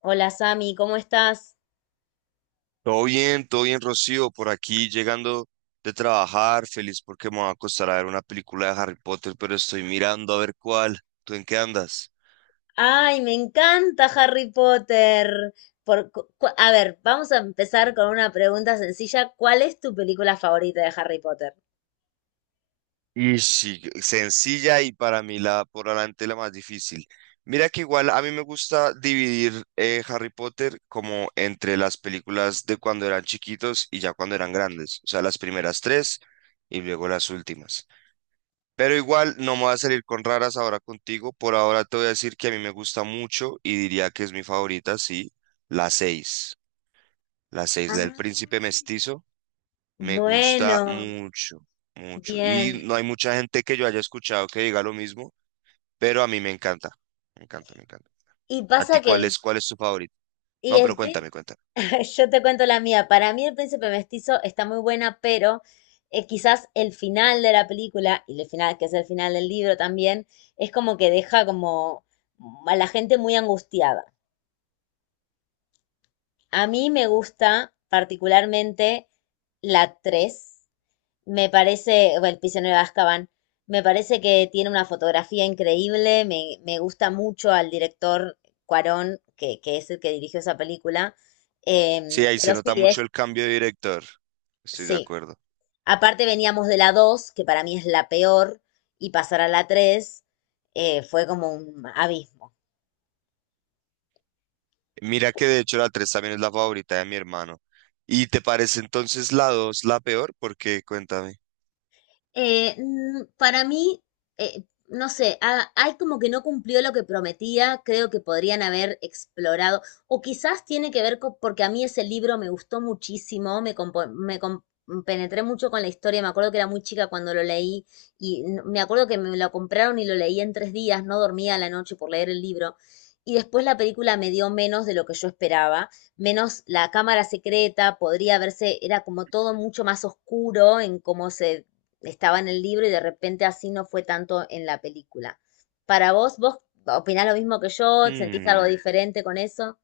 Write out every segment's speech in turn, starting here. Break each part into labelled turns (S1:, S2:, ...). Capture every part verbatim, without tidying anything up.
S1: Hola Sami, ¿cómo estás?
S2: Todo bien, todo bien, Rocío, por aquí llegando de trabajar, feliz porque me va a costar a ver una película de Harry Potter, pero estoy mirando a ver cuál. ¿Tú en qué andas?
S1: Ay, me encanta Harry Potter. Por, cu- cu- a ver, vamos a empezar con una pregunta sencilla. ¿Cuál es tu película favorita de Harry Potter?
S2: Y sí, sencilla y para mí la por adelante la más difícil. Mira que igual a mí me gusta dividir eh, Harry Potter como entre las películas de cuando eran chiquitos y ya cuando eran grandes, o sea, las primeras tres y luego las últimas. Pero igual no me voy a salir con raras ahora contigo. Por ahora te voy a decir que a mí me gusta mucho y diría que es mi favorita, sí, la seis. La seis, la
S1: Ah.
S2: del príncipe mestizo, me gusta
S1: Bueno,
S2: mucho, mucho. Y
S1: bien.
S2: no hay mucha gente que yo haya escuchado que diga lo mismo, pero a mí me encanta. Me encanta, me encanta.
S1: Y
S2: ¿A ti
S1: pasa que
S2: cuál
S1: el,
S2: es, cuál es tu favorito?
S1: y
S2: No,
S1: el
S2: pero
S1: prin-
S2: cuéntame, cuéntame.
S1: yo te cuento la mía. Para mí el príncipe mestizo está muy buena, pero eh, quizás el final de la película, y el final, que es el final del libro también, es como que deja como a la gente muy angustiada. A mí me gusta particularmente la tres. Me parece, o El prisionero de Azkaban, me parece que tiene una fotografía increíble, me, me gusta mucho al director Cuarón, que, que es el que dirigió esa película.
S2: Sí,
S1: Em,
S2: ahí se
S1: pero sí,
S2: nota mucho
S1: es,
S2: el cambio de director. Estoy de
S1: sí.
S2: acuerdo.
S1: Aparte veníamos de la dos, que para mí es la peor, y pasar a la tres eh, fue como un abismo.
S2: Mira que de hecho la tres también es la favorita de mi hermano. ¿Y te parece entonces la dos la peor? Porque cuéntame.
S1: Eh, mm, para mí, eh, no sé, a- hay como que no cumplió lo que prometía, creo que podrían haber explorado, o quizás tiene que ver con, porque a mí ese libro me gustó muchísimo, me, compo- me com- penetré mucho con la historia, me acuerdo que era muy chica cuando lo leí y n- me acuerdo que me lo compraron y lo leí en tres días, no dormía a la noche por leer el libro. Y después la película me dio menos de lo que yo esperaba, menos la cámara secreta, podría verse, era como todo mucho más oscuro en cómo se estaba en el libro y de repente así no fue tanto en la película. Para vos, ¿vos opinás lo mismo que yo? ¿Sentís algo
S2: Hmm,
S1: diferente con eso?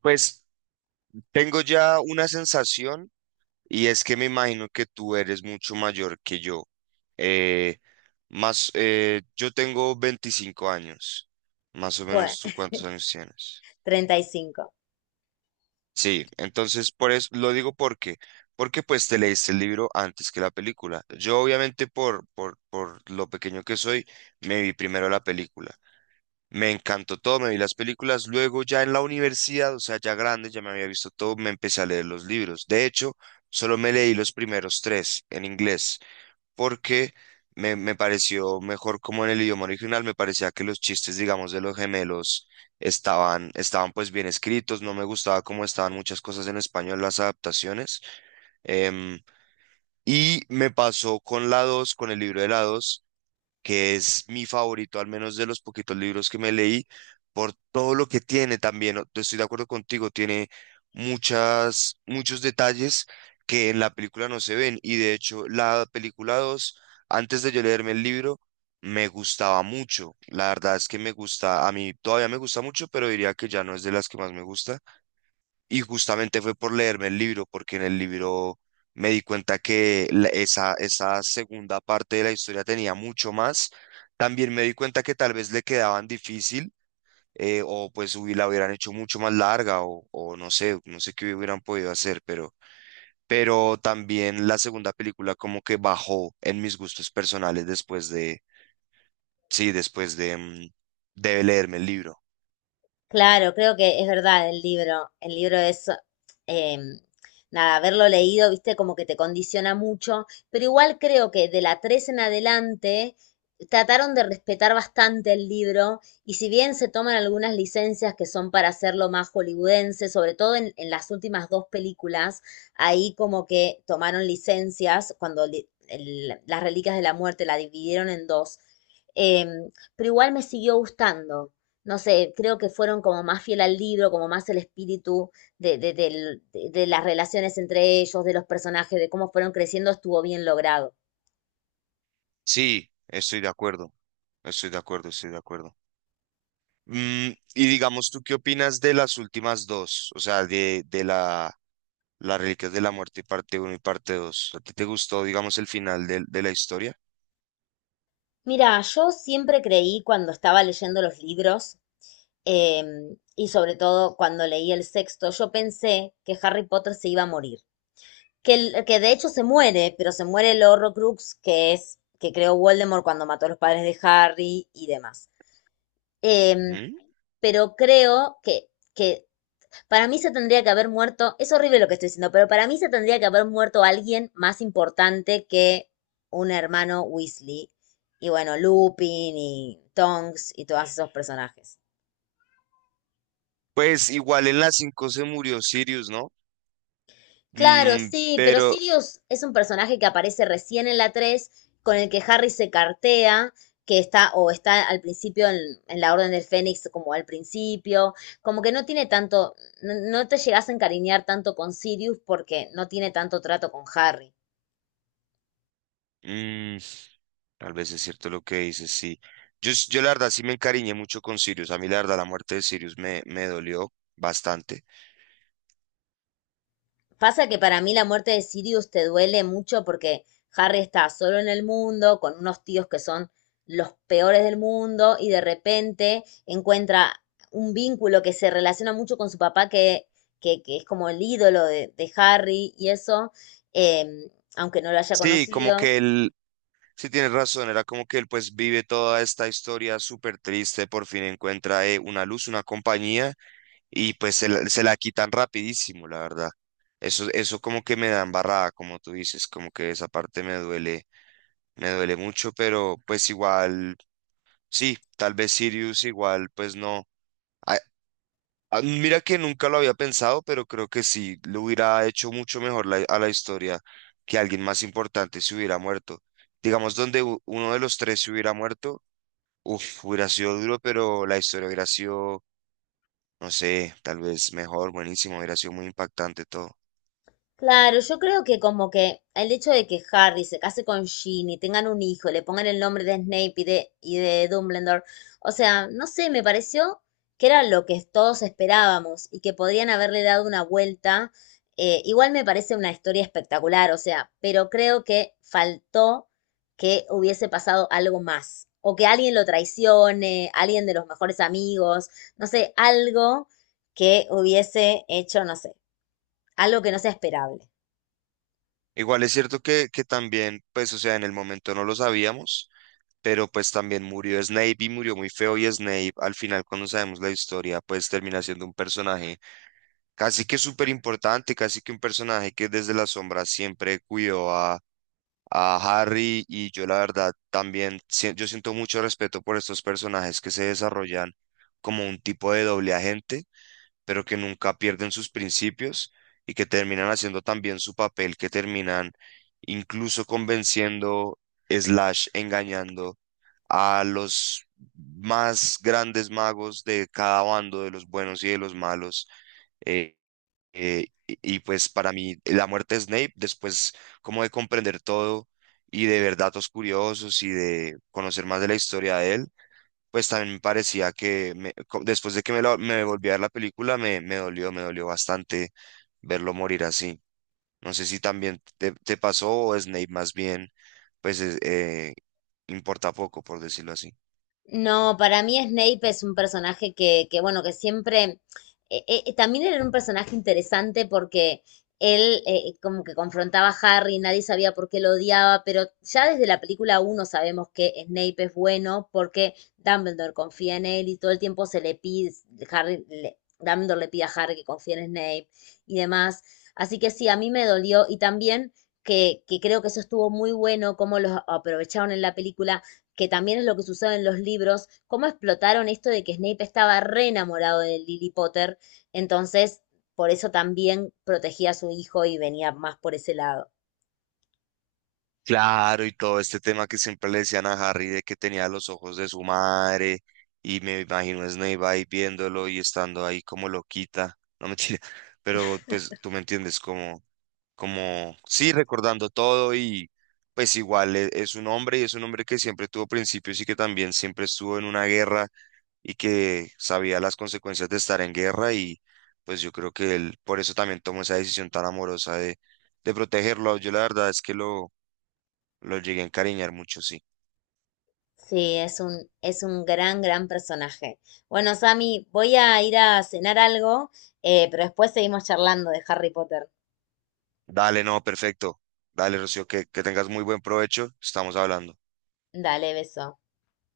S2: pues tengo ya una sensación y es que me imagino que tú eres mucho mayor que yo. Eh, Más, eh, yo tengo veinticinco años. Más o
S1: Bueno,
S2: menos tú cuántos años tienes.
S1: treinta y cinco.
S2: Sí, entonces por eso lo digo porque, porque pues te leíste el libro antes que la película. Yo obviamente por, por, por lo pequeño que soy, me vi primero la película. Me encantó todo, me vi las películas. Luego ya en la universidad, o sea, ya grande, ya me había visto todo, me empecé a leer los libros. De hecho, solo me leí los primeros tres en inglés, porque me, me pareció mejor como en el idioma original, me parecía que los chistes, digamos, de los gemelos estaban, estaban pues bien escritos, no me gustaba cómo estaban muchas cosas en español, las adaptaciones. Em, y me pasó con la dos, con el libro de la dos que es mi favorito, al menos de los poquitos libros que me leí, por todo lo que tiene también. o- Estoy de acuerdo contigo, tiene muchas, muchos detalles que en la película no se ven. Y de hecho, la película dos antes de yo leerme el libro, me gustaba mucho. La verdad es que me gusta, a mí todavía me gusta mucho, pero diría que ya no es de las que más me gusta. Y justamente fue por leerme el libro, porque en el libro me di cuenta que la- esa, esa segunda parte de la historia tenía mucho más. También me di cuenta que tal vez le quedaban difícil, eh, o pues hubi- la hubieran hecho mucho más larga, o, o no sé, no sé qué hubieran podido hacer, pero, pero también la segunda película como que bajó en mis gustos personales después de, sí, después de, mm, de leerme el libro.
S1: Claro, creo que es verdad el libro. El libro es, eh, nada, haberlo leído, viste, como que te condiciona mucho, pero igual creo que de la tres en adelante trataron de respetar bastante el libro y si bien se toman algunas licencias que son para hacerlo más hollywoodense, sobre todo en, en las últimas dos películas, ahí como que tomaron licencias cuando li- el- las Reliquias de la Muerte la dividieron en dos. Em, pero igual me siguió gustando, no sé, creo que fueron como más fiel al libro, como más el espíritu de, de, del- de- de las relaciones entre ellos, de los personajes, de cómo fueron creciendo, estuvo bien logrado.
S2: Sí, estoy de acuerdo, estoy de acuerdo, estoy de acuerdo. Mm, y digamos, ¿tú qué opinas de las últimas dos? O sea, de, de la, las Reliquias de la Muerte, parte uno y parte dos. ¿A ti te gustó, digamos, el final del- de la historia?
S1: Mira, yo siempre creí cuando estaba leyendo los libros, em, y sobre todo cuando leí el sexto, yo pensé que Harry Potter se iba a morir. Que, el- que de hecho se muere, pero se muere el Horrocrux, que es, que creó Voldemort cuando mató a los padres de Harry y demás. Em,
S2: Ujú.
S1: pero creo que, que Para mí se tendría que haber muerto, es horrible lo que estoy diciendo, pero para mí se tendría que haber muerto alguien más importante que un hermano Weasley. Y bueno, Lupin y Tonks y todos esos personajes.
S2: Pues igual en la cinco se murió Sirius, ¿no?
S1: Claro,
S2: Mm,
S1: sí, pero
S2: pero
S1: Sirius es un personaje que aparece recién en la tres, con el que Harry se cartea, que está o está al principio en, en la Orden del Fénix como al principio, como que no tiene tanto, no, no te llegas a encariñar tanto con Sirius porque no tiene tanto trato con Harry.
S2: mm, Tal vez es cierto lo que dices, sí. Yo, s- yo la verdad sí me encariñé mucho con Sirius. A mí la verdad la muerte de Sirius me, me dolió bastante.
S1: Pasa que para mí la muerte de Sirius te duele mucho porque Harry está solo en el mundo, con unos tíos que son los peores del mundo, y de repente encuentra un vínculo que se relaciona mucho con su papá, que, que, que es como el ídolo de, de Harry, y eso, eh, aunque no lo haya
S2: Sí, como
S1: conocido.
S2: que él. Sí, tienes razón, era como que él pues vive toda esta historia súper triste, por fin encuentra eh, una luz, una compañía y pues se la, se la quitan rapidísimo, la verdad. Eso, eso como que me da embarrada, como tú dices, como que esa parte me duele, me duele mucho, pero pues igual, sí, tal vez Sirius igual, pues no. Ah, ah, mira que nunca lo había pensado, pero creo que sí, le hubiera hecho mucho mejor la- a la historia que alguien más importante se hubiera muerto. Digamos, donde u- uno de los tres se hubiera muerto. Uf, hubiera sido duro, pero la historia hubiera sido, no sé, tal vez mejor, buenísimo, hubiera sido muy impactante todo.
S1: Claro, yo creo que como que el hecho de que Harry se case con Ginny, tengan un hijo, le pongan el nombre de Snape y de, y de Dumbledore, o sea, no sé, me pareció que era lo que todos esperábamos y que podrían haberle dado una vuelta. Eh, igual me parece una historia espectacular, o sea, pero creo que faltó que hubiese pasado algo más, o que alguien lo traicione, alguien de los mejores amigos, no sé, algo que hubiese hecho, no sé, algo que no sea esperable.
S2: Igual es cierto que, que también, pues, o sea, en el momento no lo sabíamos, pero pues también murió Snape y murió muy feo y Snape al final cuando sabemos la historia, pues termina siendo un personaje casi que súper importante, casi que un personaje que desde la sombra siempre cuidó a... a Harry. Y yo la verdad también, si- yo siento mucho respeto por estos personajes que se desarrollan como un tipo de doble agente pero que nunca pierden sus principios y que terminan haciendo también su papel, que terminan incluso convenciendo, slash, engañando a los más grandes magos de cada bando, de los buenos y de los malos. eh, eh, y, y pues para mí la muerte de Snape, después como de comprender todo y de ver datos curiosos y de conocer más de la historia de él, pues también me parecía que me- co- después de que me, la- me volví a ver la película, me, me dolió, me dolió bastante verlo morir así. No sé si también te, te pasó o Snape más bien, pues es- eh, importa poco, por decirlo así.
S1: No, para mí Snape es un personaje que, que bueno, que siempre, eh, eh, eh, también era un personaje interesante porque él eh, eh, como que confrontaba a Harry, nadie sabía por qué lo odiaba, pero ya desde la película uno sabemos que Snape es bueno porque Dumbledore confía en él y todo el tiempo se le pide, Harry, le- Dumbledore le pide a Harry que confíe en Snape y demás. Así que sí, a mí me dolió y también que, que creo que eso estuvo muy bueno, cómo los aprovecharon en la película que también es lo que sucede en los libros, cómo explotaron esto de que Snape estaba re enamorado de Lily Potter, entonces por eso también protegía a su hijo y venía más por ese lado.
S2: Claro, y todo este tema que siempre le decían a Harry de que tenía los ojos de su madre, y me imagino a Snape ahí viéndolo y estando ahí como loquita, no mentira, pero pues tú me entiendes, como, como, sí, recordando todo y pues igual e- es, un hombre y es un hombre que siempre tuvo principios y que también siempre estuvo en una guerra y que sabía las consecuencias de estar en guerra y pues yo creo que él por eso también tomó esa decisión tan amorosa de, de protegerlo. Yo la verdad es que lo lo llegué a encariñar mucho, sí.
S1: Sí, es un, es un gran, gran personaje. Bueno, Sammy, voy a ir a cenar algo, eh, pero después seguimos charlando de Harry Potter.
S2: Dale, no, perfecto. Dale, Rocío, que, que tengas muy buen provecho. Estamos hablando.
S1: Dale, beso.